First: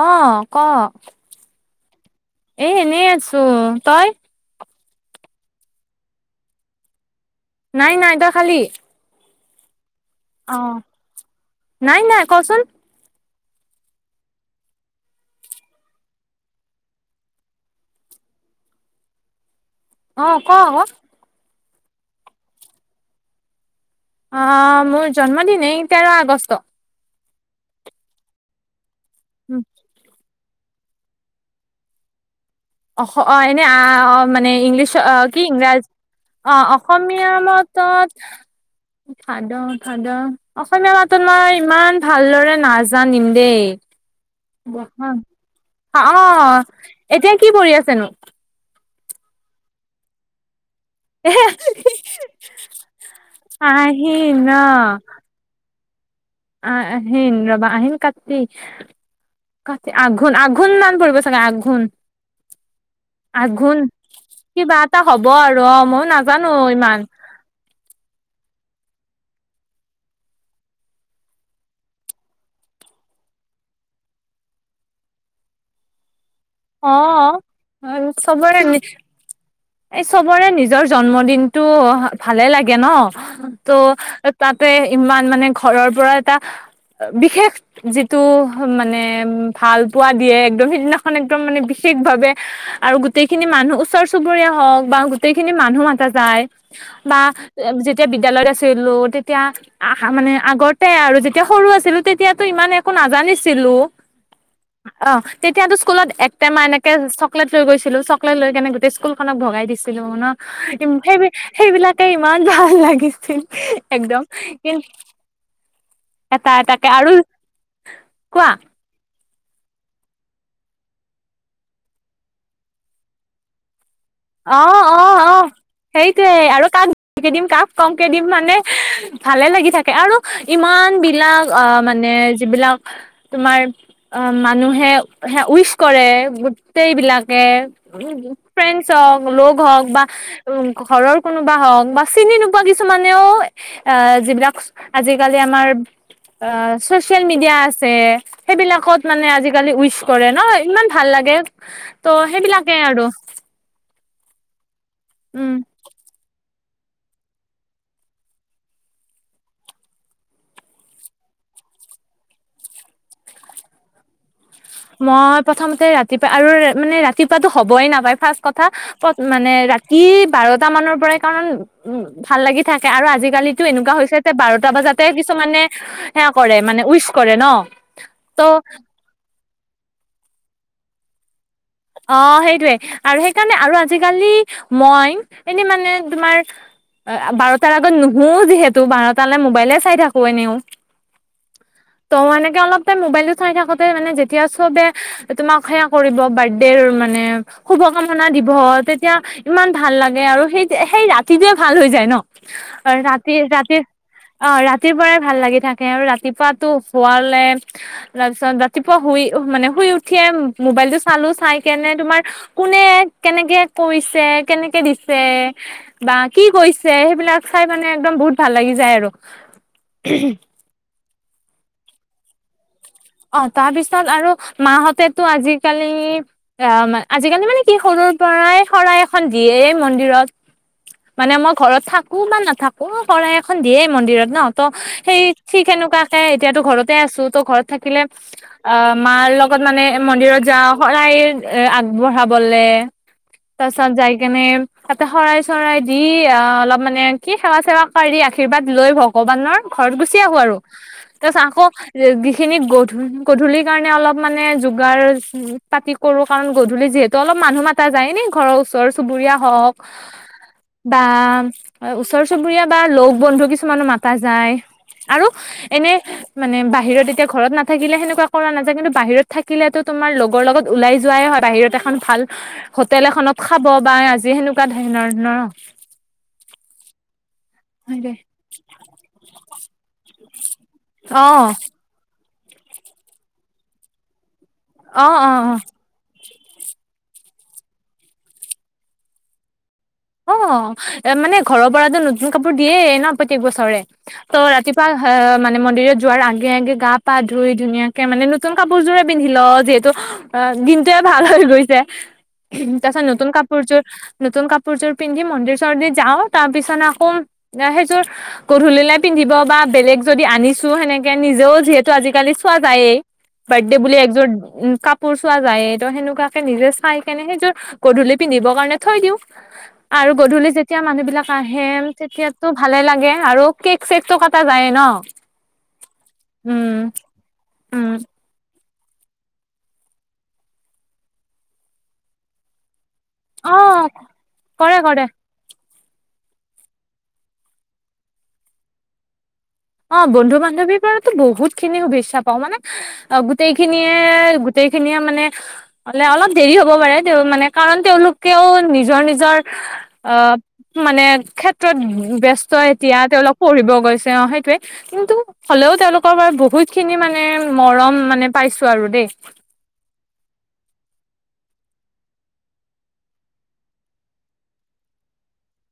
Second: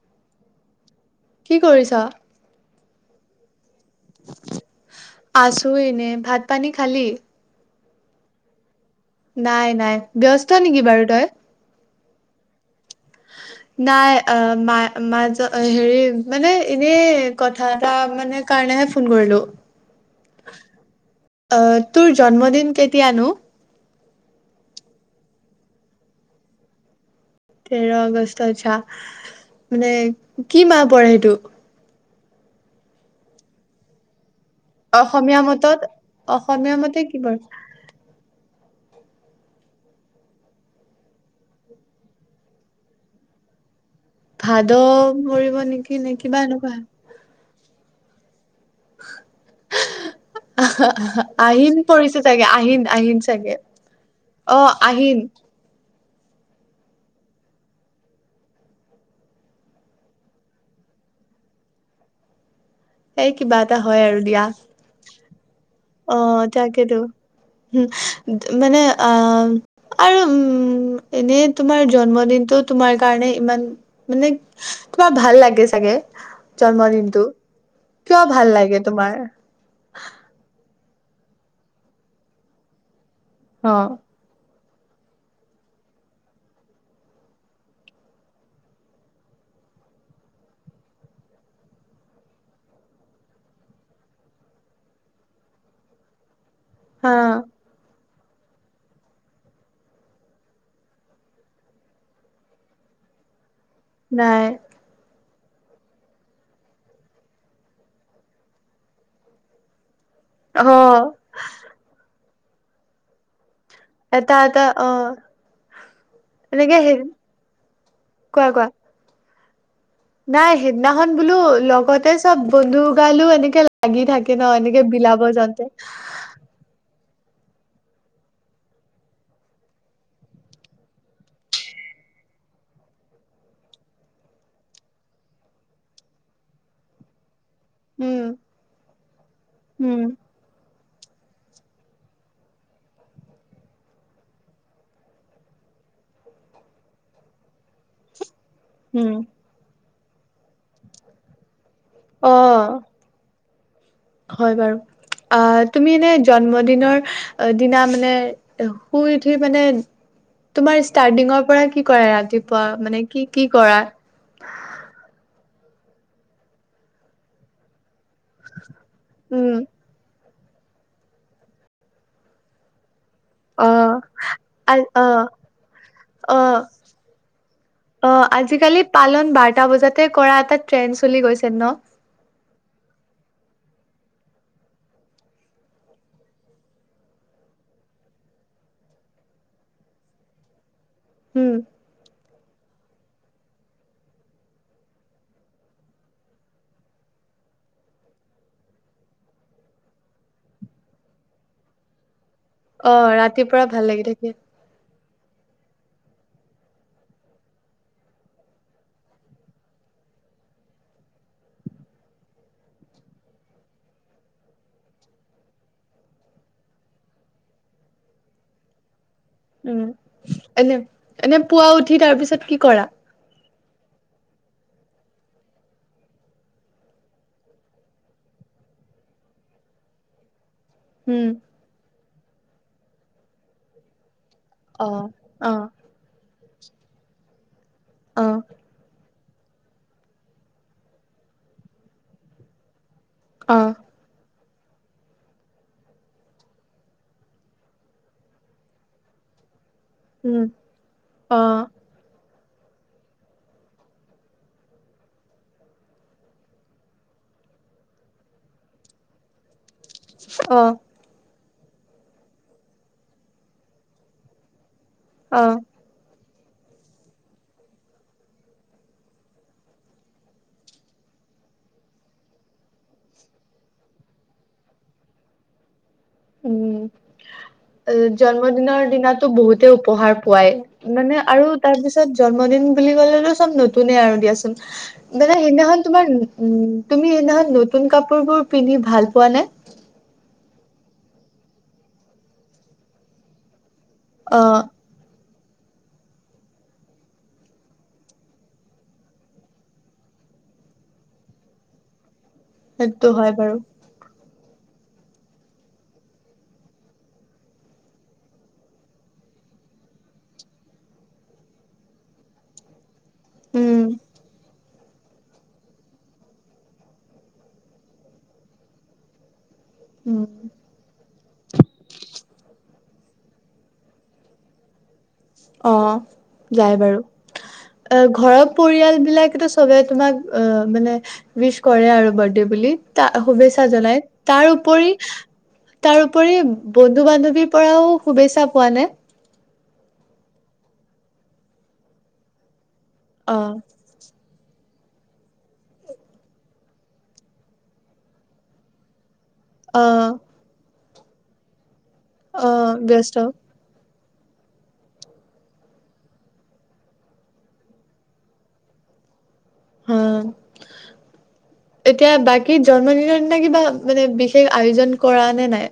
অঁ ক? কি কৰিছ। এ এনেই আছো তই। আছো এনে ভাত পানী খালি। নাই নাই তই খালী। নাই নাই। ব্যস্ত অ নেকি বাৰু তই? নাই নাই কচোন। নাই অ মা মাজত হেৰি মানে এনে কথা এটা মানে কাৰণেহে ফোন কৰিলো। অ কোৱা ক। তোৰ জন্মদিন কেতিয়ানো। অহ মোৰ জন্মদিন এই তেৰ আগষ্ট। তেৰ অগষ্ট আচ্ছা। উম, মানে। কি মাহ পৰে সেইটো। অ অ এনেই অ অ। মানে ইংলিছ অসমীয়া কি মতত ইংৰাজী অ মতে কি অসমীয়া পৰে? মাতত। ভাদ ভাদ অসমীয়া মাতত মই ইমান ভালদৰে নাজানিম দেই। ভাদ পৰিব নেকি নে অ কিবা এনেকুৱা। এতিয়া কি কৰি আছেনো। এ [unintelligible] আহিন পৰিছে চাগে আহিন আহিন চাগে আহিন অ আহিন। অহ আহিন ৰবা আহিন কাতি কাট আঘোণ আঘোণ মান পৰিব চাগে আঘোণ। এই কিবা আঘোণ এটা হয় আৰু দিয়া। কিবা এটা হব আৰু। ময়ো অ নাজানো তাকেইতো। ইমান মানে অ আৰু উ এনে তোমাৰ জন্ম দিনটো তোমাৰ কাৰণে ইমান মানে তোমাৰ ভাল লাগে চাগে। অ জন্মদিনতটো কিয় ভাল চবৰে লাগে তোমাৰ। এই চবৰে নিজৰ জন্মদিনতটো ভালে লাগে ন। অ তো তাত। ইমান মানে ঘৰৰ পৰা এটা বিশেষ যিটো মানে ভাল পোৱা দিয়ে একদম সিদিনাখন একদম মানে বিশেষ ভাৱে আৰু গোটেইখিনি মানুহ ওচৰ চুবুৰীয়া। হওক বা গোটেই খিনি মানুহ মাটা যায়। হা বা যে। যেতিয়া বিদ্য়ালয়ত আছিলো। তেতিয়া আহ মানে আগতে আৰু যেতিয়া সৰু আছিলো। তেতিয়াতো ইমান একো নাজানিছিল। ছিলো নাই অ। তেতিয়াতো স্কুল এক টেমা এনেকে চকলেট লৈ গৈছিলো চকলেট লৈ কেনে গোটেই স্কুল। খনক ভগাই দিছো। ন অ সেই সেইবিলাকেই। ইমান ভাল লাগিছিল। একদম এটা এটা কিন অ এটা এনেকে এটাকে হে আৰু কোৱা নাই সেইদিনাখন বোলো লগতে চব বন্ধু গালো এনেকে লাগি থাকে ন অ এনেকে বিলাব যাওতে কি দিম কাক কমকে দিম মানে ভালে লাগি থাকে আৰু ইমান বিলাক আহ মানে যিবিলাক তোমাৰ অ মানুহে উইচ কৰে গোটেই বিলাক উম কে--পেংক অং লোক হক উম বা ঘৰৰ কোনোবা হওক বা চিনি নোপোৱা কিছুমানেও যিবিলাক আজিকালি আমাৰ ছচিয়েল মিডিয়া আছে সেইবিলাকত উম মানে আজিকালি উইচ কৰে ন ইমান ভাল লাগে ত সেইবিলাকে অ আৰু হয় বাৰু অ উম তুমি এনে জন্ম দিনৰ দিনা মানে শুই উঠি মানে তোমাৰ ষ্টাডিঙৰ পৰা কি কৰা ৰাতিপুৱা মানে কি কি কৰা মই প্ৰথমতে ৰাতিপুৱা আৰু মানে ৰাতিপুৱাতো হ'বই নাপায় ফাৰ্ষ্ট কথা পত উম মানে ৰাতি বাৰটা মানৰ পৰাই কাৰণ উ ভাল লাগি থাকে আৰু আজি আজিকালিতো অ এনেকুৱা হৈছে যে বাৰটা আ অ বজাতে কিছুমানে সেয়া অ কৰে মানে উইচ কৰে ন অ ত' আজিকালি পালন বাৰটা বজাতে কৰা এটা ট্ৰেইন চলি গৈছে ন অ সেইটোৱে আৰু সেই সেইকাৰণে আৰু আজিকালি মই এনে মানে তোমাৰ বাৰটাৰ আগত নুশু যিহেতু বাৰটালৈ মোবাইলে চাই থাকো এনেও উম ত এনেকে অলপ মোবাইলটো চাই থাকোতে মানে যেতিয়া চবে তোমাক সেয়া কৰিব বাদ দেৰ মানে শুভ কামনা দিব তেতিয়া ইমান ভাল লাগে আৰু সেই সেই ৰাতিটোয়ে ভাল হৈ যায় ন অ ৰাতি ৰাতিপুৱা ৰাতি ভাল লাগি থাকে অ ৰাতিৰ পৰাই ভাল লাগি থাকে আৰু ৰাতিপুৱা তো শুৱালে তাৰপিছত ৰাতিপুৱা শুই মানে শুই উঠিয়ে মোবাইল টো চালো চাই কেনে তোমাৰ কোনে কেনেকে কৈছে কেনেকে দিছে বা কি কৈছে সেইবিলাক চাই মানে একদম বহুত ভাল লাগি যায় আৰু উম এনে এনে পুৱা উঠি তাৰ পিছত কি কৰা? অ তাৰপিছত আৰু মাহতেতো আজিকালি আহ আজিকালি মানে কি সৰুৰ পৰাই শৰাই এখন দিয়ে মন্দিৰত উম মানে মই ঘৰত থাকো বা নাথ থাকো শৰাই এখন দিয়ে মন্দিৰত নহ ত অ সেই অ ঠিক সেনেকুৱাকে এতিয়াতো ঘৰতে আছো তো ঘৰত থাকি কিলে অ আ মাৰ লগত মানে মন্দিৰত যাওঁ, শৰাই আগবঢ়াবলে। অ তাৰ পিছত যাই কেনে তাতে শৰাই-চৰাই দি অ' অলপ মানে কি, সেৱা-চেৱা কৰি আশীৰ্বাদ লৈ ভগৱানৰ ঘৰত গুচি আহোঁ উম আৰু। অ তাৰপাছত আকৌ খিনি গধূল- গধূলিৰ কাৰণে অলপ মানে যোগাৰ পাতি কৰোঁ, কাৰণ গধূলি যিহেতু অলপ মানুহ মাতা যায়। এনে ঘৰৰ ওচৰ-চুবুৰীয়া হওঁক, অ বা ওচৰ-চুবুৰীয়া বা লগ-বন্ধু কিছুমানো মাতা যায়। আৰু অ এনে মানে বাহিৰত এতিয়া ঘৰত নাথাকিলে সেনেকুৱা কৰা নাযায়। কিন্তু বাহিৰত থাকিলেতো তোমাৰ লগৰ লগত ওলাই যোৱাই হয়। বাহিৰত এখন ভাল হোটেল এখনত খাব বা আজি সেনেকুৱা ধৰণৰ ন'। উম। জন্মদিনৰ দিনাটো বহুত তো উপহাৰ পোৱাএ। মানে অ আৰু তাৰ পিছত জন্মদিন বুলি ক'লেতো চব নতুনে আৰু দিয়াচোন। অ অ মানে অ সেইদিনাখন তোমাৰ উম তুমি সেইদিনাখন নতুন কাপোৰবোৰ পিন্ধি ভাল পোৱা নে? অ'। এ মানে ঘৰৰ পৰাটো নতুন কাপোৰ দিয়েই ন', প্ৰত্যেক বছৰে। তো অ ৰাতিপুৱা হা- মানে মন্দিৰত যোৱাৰ আগে-আগে গা-পা ধুই, ধুনীয়াকে মানে নতুন কাপোৰযোৰে পিন্ধি লওঁ, যিহেতু অ' দিনটোয়ে ভাল হৈ গৈছে। তাৰপাছত সেইটো নতুন হয় বাৰু কাপোৰযোৰ নতুন কাপ কাপোৰযোৰ পিন্ধি মন্দিৰ-চণ্ডিৰ যাওঁ। তাৰ পিছত আকৌ সেইযোৰ গধূলিলে পিন্ধিব বা বেলেগ যদি আনিছোঁ, সেনেকে নিজেও যিহেতু আজিকালি চোৱা যায়েই। বাৰ্ডে উম বুলি একযোৰ উ কাপোৰ চোৱা যায়ে, তো সেনেকুৱাকে নিজে চাইকেনে সেইযোৰ গধূলি পিন্ধিবৰ কাৰণে থৈ দিওঁ। আৰু উম গধূলি যেতিয়া মানুহবিলাক আহে, তেতিয়াটো ভালে লাগে আৰু কেক-চেকটো কটা যায়েই ন'। অ'। যায় উম বাৰু। উম অ' ঘৰত পৰিয়ালবিলাকেতো সবে তোমাক অ' মানে উইশ কৰে আৰু বাৰ্ডে বুলি। তা- অ শুভেচ্ছা জনায়। তাৰ কৰে উপৰি কৰে তাৰোপৰি বন্ধু-বান্ধৱীৰ পৰাও শুভেচ্ছা পোৱা নে? অ' বন্ধু-বান্ধৱীৰ পৰাতো বহুতখিনি শুভেচ্ছা পাওঁ। মানে অ' গোটেইখিনিয়ে গোটেইখিনিয়ে মানে হ'লে অলপ দেৰি হ'ব পাৰে, তেওঁ মানে কাৰণ তেওঁলোকেও নিজৰ - নিজৰ অ'। মানে খেত ত ব্যস্ত অ' এতিয়া ব্যস্ত তেওঁলোক পঢ়িব গৈছে উম সেই টোৱে কিন্তু হ'লেও তেওঁলোকৰ পৰা বহুত খিনি মানে মৰম মানে পাইছো আৰু দেই। অ এতিয়া বাকী জন্মদিনৰ দিনা কিবা মানে বিশেষ আয়োজন কৰা নে নাই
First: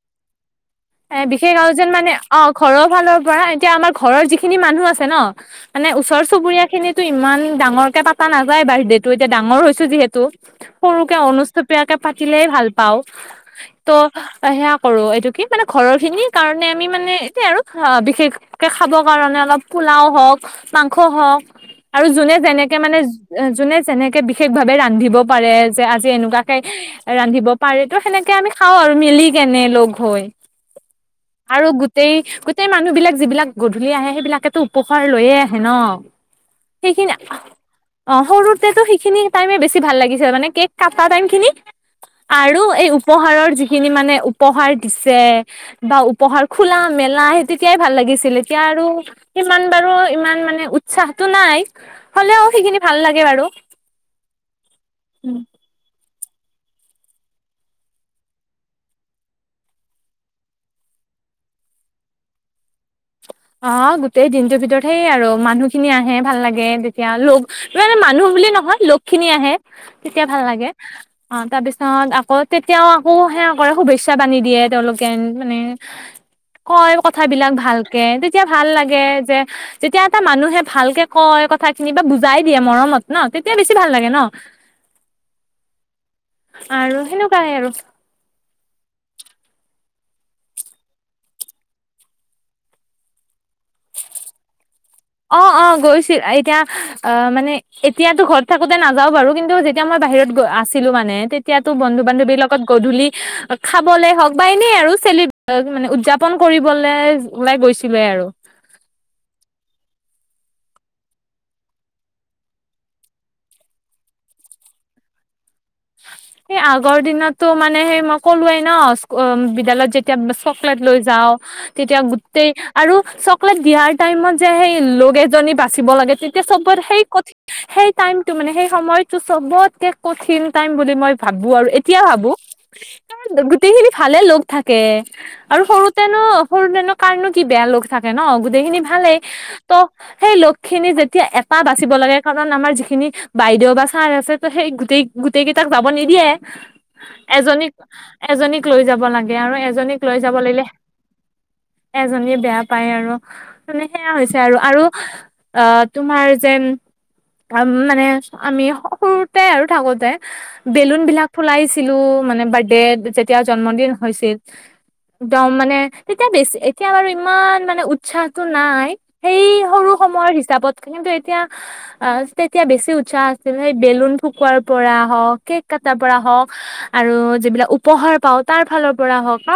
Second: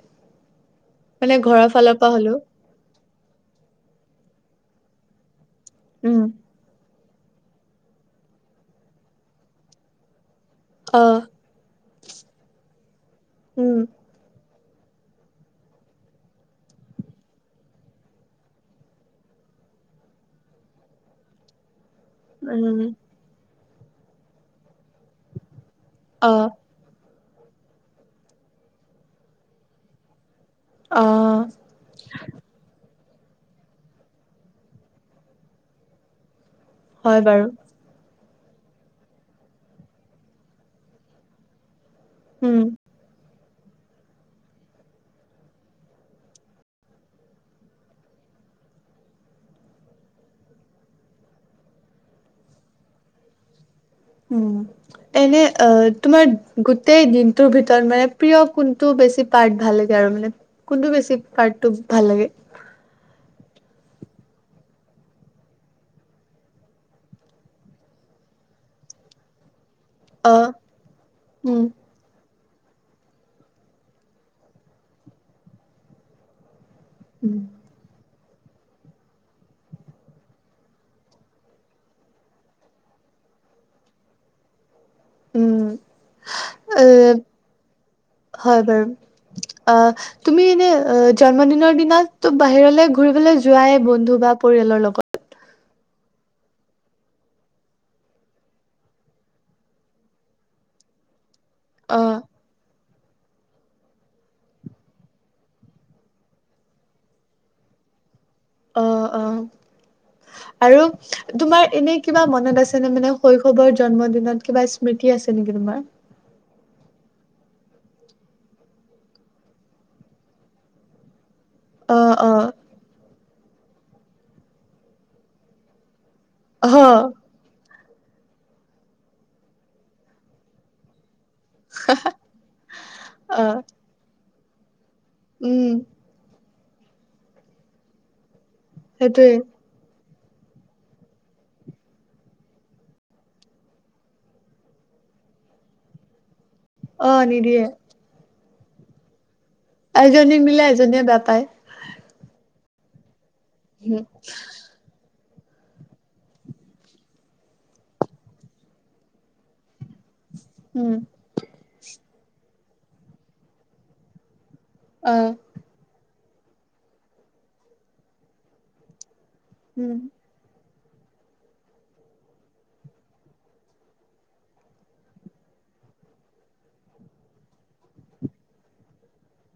এ মানে বিশেষ ঘৰৰ আৰু যেন ফালৰ পৰা মানে হ'লেও অ ঘৰৰ ফালৰ পৰা এতিয়া আমাৰ ঘৰৰ যি খিনি মানুহ আছে ন মানে ওচৰ উম, চুবুৰীয়া খিনিত টো ইমান ডাঙৰকে পাতা নাযায় বাৰ্থডেটো এতিয়া ডাঙৰ হৈছো যিহেতু সৰুকে অ' অনুস্থপীয়াকে পাতিলে ভাল পাওঁ। উম। ত' অ সেয়া কৰো এইটো কি মানে ঘৰৰ খিনি কাৰণে আমি মানে এতিাই আৰু বিশেষকে খাব কাৰণে অলপ পোলাও হওক মাংস হওক আৰু যোনে যেনেকে উম। মানে যোনে। যেনেকে বিশেষ ভাৱে ৰান্ধিব পাৰে। যে আজি অ', এনেকুৱাকে ৰান্ধিব পাৰে তো সেনেকে আমি খাওঁ আৰু মিলি কেনে লগ হৈ অ' আৰু গোটেই গোটেই মানুহ বিলাক যিবিলাক গধূলি আহে সেইবিলাকেতো উপহাৰ লৈয়ে আহে ন সেই খিনিয়ে হয় বাৰু অ সৰুতেতো সেইখিনি টাইমে বেছি ভাল লাগিছিল মানে কেক কটা টাইমখিনি আৰু উম, এই উপহাৰৰ যি সেই খিনি মানে উপহাৰ দিছে যে বা উপহাৰ খোলা মেলা সেই তেতিয়াই ভাল লাগিছিল এতিয়া আৰু সিমান বাৰু ইমান মানে উৎসাহটো নাই হ'লেও সেইখিনি ভাল লাগে বাৰু উম এনে অ তোমাৰ গোটেই দিনটোৰ ভিতৰত মানে প্ৰিয় কোনটো বেছি পাৰ্ট ভাল লাগে আৰু মানে কোনটো বেছি পাৰ্টটো ভাল লাগে। অ গোটেই দিনটোৰ ভিতৰত হেই আৰু মানুহখিনি আহে ভাল লাগে তেতিয়া লগে মানুহ বুলে নহয় লোক খিনি আহে তেতিয়া ভাল অ' লাগে অ উম, তাৰপিছত আকৌ তেতিয়াও আকৌ সেয়া কৰে শুভেচ্ছা বান্ধি দিয়ে তেওঁলোকে মানে কয় উম, কথাবিলাক ভাল কে তেতিয়া ভাল লাগে যে যেতিয়া এটা মানুহে ভালকে কয় কথা খিনি বা বুজাই দিয়ে মৰমত ন তেতিয়া বেছি ভাল লাগে ন উম এ আৰু সেনেকুৱাই আৰু হয় বাৰু আ তুমি এনে অ জন্মদিনৰ দিনা বাহিৰলৈ ঘুৰিবলৈ যোৱাই বন্ধু বা পৰিয়ালৰ লগত অ অ গৈছিল এতিয়া অ মানে এতিয়াতো ঘৰত থাকোতে নাযাও বাৰু কিন্তু যেতিয়া মই বাহিৰত গ আছিলো মানে তেতিয়া ত অ', বান্ধৱীৰ লগত গধূলি খাবলে হওক বা এনেই আৰু চেল মানে উদযাপন কৰিবলৈ ওলাই গৈছিলোৱে আৰু অ অ আৰু তোমাৰ এনেই কিবা মনত আছে নে মানে শৈশৱৰ জন্মদিনত কিবা স্মৃতি আছে নেকি তোমাৰ সেই আগৰ দিনততো মানে সেই মই ক'লোৱেই ন বিদ্যালয়ত যেতিয়া চকলেট লৈ যাওঁ তেতিয়া অ', গোটেই অ', আৰু চ লেট দিয়াৰ টাইমত যে সেই লগ এজনী বাচিব লাগে তে তেতিয়া চবৰ সেই অ', কঠি সেই টাইমটো মানে সেই সময়টো চবতকে কঠিন টাইম বুলি মই ভাবো আৰু এতিয়া ভাবো কাৰ অ', গোটেইখিনি ভালে লগ থাকে আৰু উম সৰুতেনো সৰুতেনো কাৰনো কি বেয়া লগ থাকে ন গোটেইখিনি ভালেই সেইটোৱে। ত সেই লোক খিনি যেতিয়া এটা বাচিব লাগে কাৰণ আমাৰ যিখিনি বাইদেউ বা ছাৰ আছে ত সেই গোটেই গোটেই কেইটাক যাব নিদিয়ে অ', নিদিয়ে এজনীক এজনীক লৈ যাব লাগে আৰু এজনীক লৈ যাব দিলে লাগিলে এজনীয়ে বেয়া পায়। এজনীয়ে বেয়া পায় আৰু মানে সেয়া হৈছে আৰু আৰু অ তোমাৰ যেন মানে আমি সৰুতে আৰু থাকো উম, বেলুন বিলাক ফুলাইছিলো মানে বাৰ্থ- দে যেতিয়া জন্মদিন হৈছিল অ', দম মানে তেতিয়া বেছি এতিয়া বাৰু ইমান মানে উৎসাহটো নাই সেই সৰু উম সময়ৰ হিচাপত কিন্তু এতিয়া আ তেতিয়া বেছি উৎসাহ আছিল সেই বেলুন ফুকুৱাৰ পৰা হওক কেক কটাৰ পৰা হওক আৰু যিবিলাক উপহাৰ পাও তাৰ ফালৰ পৰা হওক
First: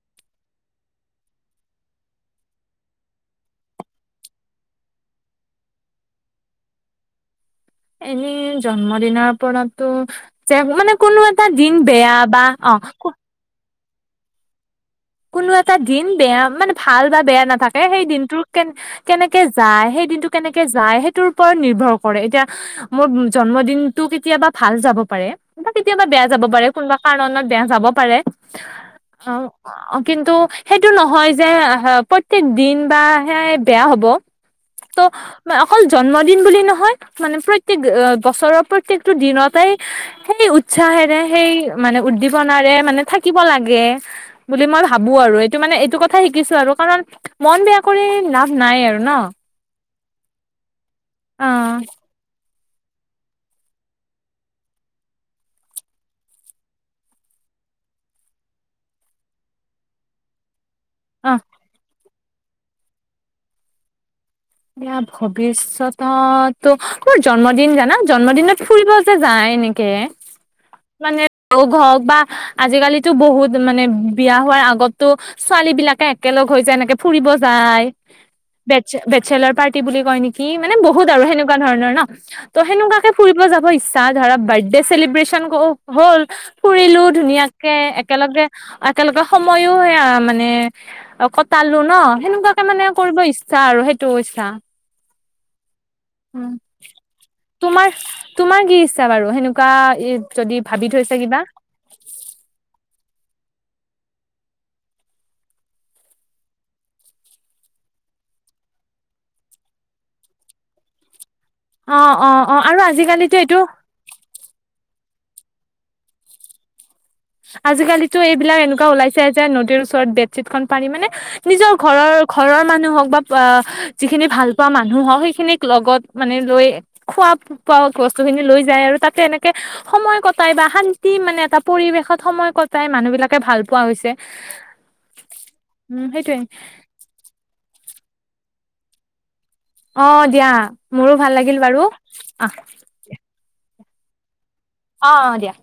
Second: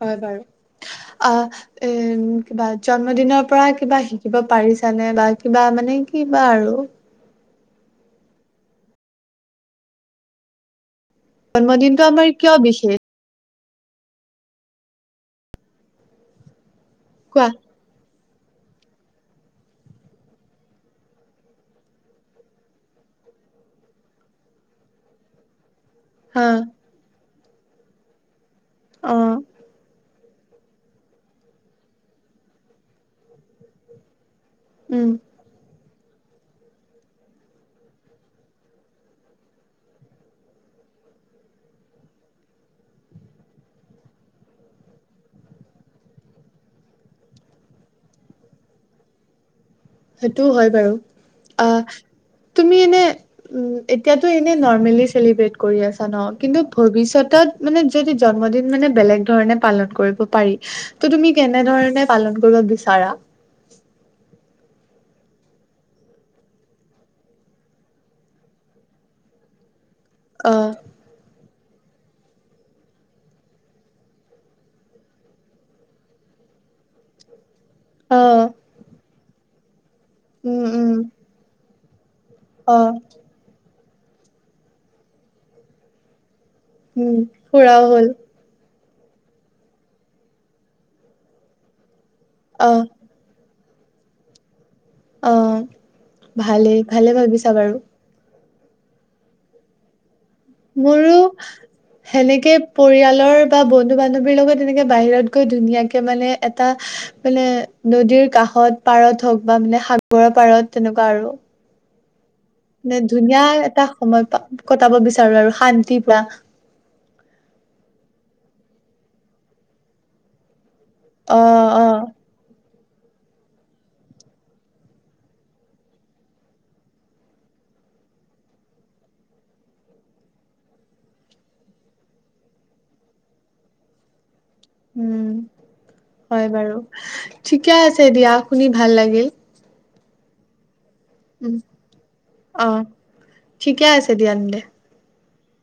হয় বাৰু অ এ কিবা জন্মদিনৰ পৰা কিবা শিকিব পাৰিছানে বা কিবা মানে কিবা আৰু এনেই জন্ম দিনাৰ পৰাতো যে মানে কোনো এটা দিন জন্মদিনটো বেয়া আমাৰ বা কিয় অ বিশেষ কোনো এটা দিন বেয়া মানে ভাল বা বেয়া কোৱা নাথাকে সেই দিনটোৰ কে কেনেকে যায় সেই দিনটো কেনেকে যায় সেইটোৰ ওপৰত নিৰ্ভৰ কৰে এতিয়া মোৰ জন্মদিনটো কেতিয়াবা ভাল যাব পাৰে কেতিয়াবা বেয়া যাব হা পাৰে কোনোবা কাৰণত বেয়া যাব পাৰে অ অ অ কিন্তু সেইটো নহয় যে, প্ৰত্যেক দিন বা সেয়াই বেয়া হব। ত' উম অকল জন্ম দিন বুলি নহয়। মানে প্ৰত্যেক বছৰৰ প্ৰত্যেকটো দিনতেই, সেই উৎসাহেৰে, সেই মানে উদ্দীপনাৰে মানে থাকিব লাগে। বুলি মই ভাবো আৰু। এইটো মানে এইটো কথা শিকিছো আৰু। কাৰণ মন বেয়া কৰি লাভ নাই আৰু ন! সেইটোও হয় বাৰু। অহ। আহ তুমি এনে, উম, এতিয়াতো এনে নৰ্মেলি চেলিব্ৰেট কৰি আছা ন! কিন্তু ভৱিষ্যতত মানে যদি জন্মদিন মানে বেলেগ ধৰণে পালন কৰিব পাৰি। ত অ তুমি কেনেধৰণে পালন কৰিব বিচাৰা? এয়া ভৱিষ্যতত, মোৰ জন্মদিন জানা? জন্মদিনত ফুৰিব যে যায় এনে কে অ মানে ত ঘৰক বা আজিকালি বহুত মানে বিয়া হোৱাৰ আগতো ছোৱালী বিলাকে একেলগ হৈ যায় এনেকে ফুৰিব যায়। অ বেচ্ছে বেচ্ছে চেলা পাই বুলি কয় নেকি? উম মানে উম বহুত আৰু সেনেকোৱা ধৰণৰ ন? ত' অ সেনেকোৱাকে ফুৰিব যাব ইচ্ছা ত ধৰা বাৰ্থডে চেলিব্ৰচন হ'ল। ফুৰিলো উম ধুনীয়াকে, ফুৰাও হ'ল একেলগে একেলগে সময়ো সেয়া মানে কটালো ন! সেনেকোৱাকে অ মানে কৰিব ইচ্ চা আৰু সেই দোছা অহ। ভালেই ভালে ভাবিছা বাৰু। তোমাৰ তোমাৰ কি ইচ্ছা বাৰু? সেনেকোৱা মোৰো সেনেকে পৰিয়ালৰ বা বন্ধু বান্ধৱীৰ লগত এনেকে বাহিৰত গৈ ধুনীয়াকে মানে এটা মানে নদীৰ কাষত- পাৰত হওক বা মানে সাগৰৰ পাৰত, তেনেকোৱা আৰু। অ অ। আৰু নে আজিকালিতো ধুনীয়া এইটো এটা সময় কটাব বিচাৰ আৰু শান্তিৰ পোৰা আজিকালিতো এইবিলাক এনেকোৱা ওলাইছে যে নদীৰ ওচৰত বেডশ্বীট খন পাৰি মানে অ নিজৰ অ ঘৰৰ ঘৰৰ মানুহ হওক বা যিখিনি ভাল পোৱা মানুহ হওক। সেইখিনিক লগত মানে লৈ খোৱা-খোৱা বস্তু খিনি লৈ যায় আৰু তাতে এনেকে সময় কটাই বা শান্তি মানে এটা পৰিৱেশত সময় কটাই মানুহ বিলাকে ভাল পোৱা হৈছে। উম, উম সেইটোয়ে হয় বাৰু। ঠিকে আছে দিয়া শুনি ভাল লাগিল। অ দিয়া। মোৰো ভাল উম লাগিল বাৰু অঁ। অ ঠিকে আছে দিয়া তেন্তে। অ অ দিয়া।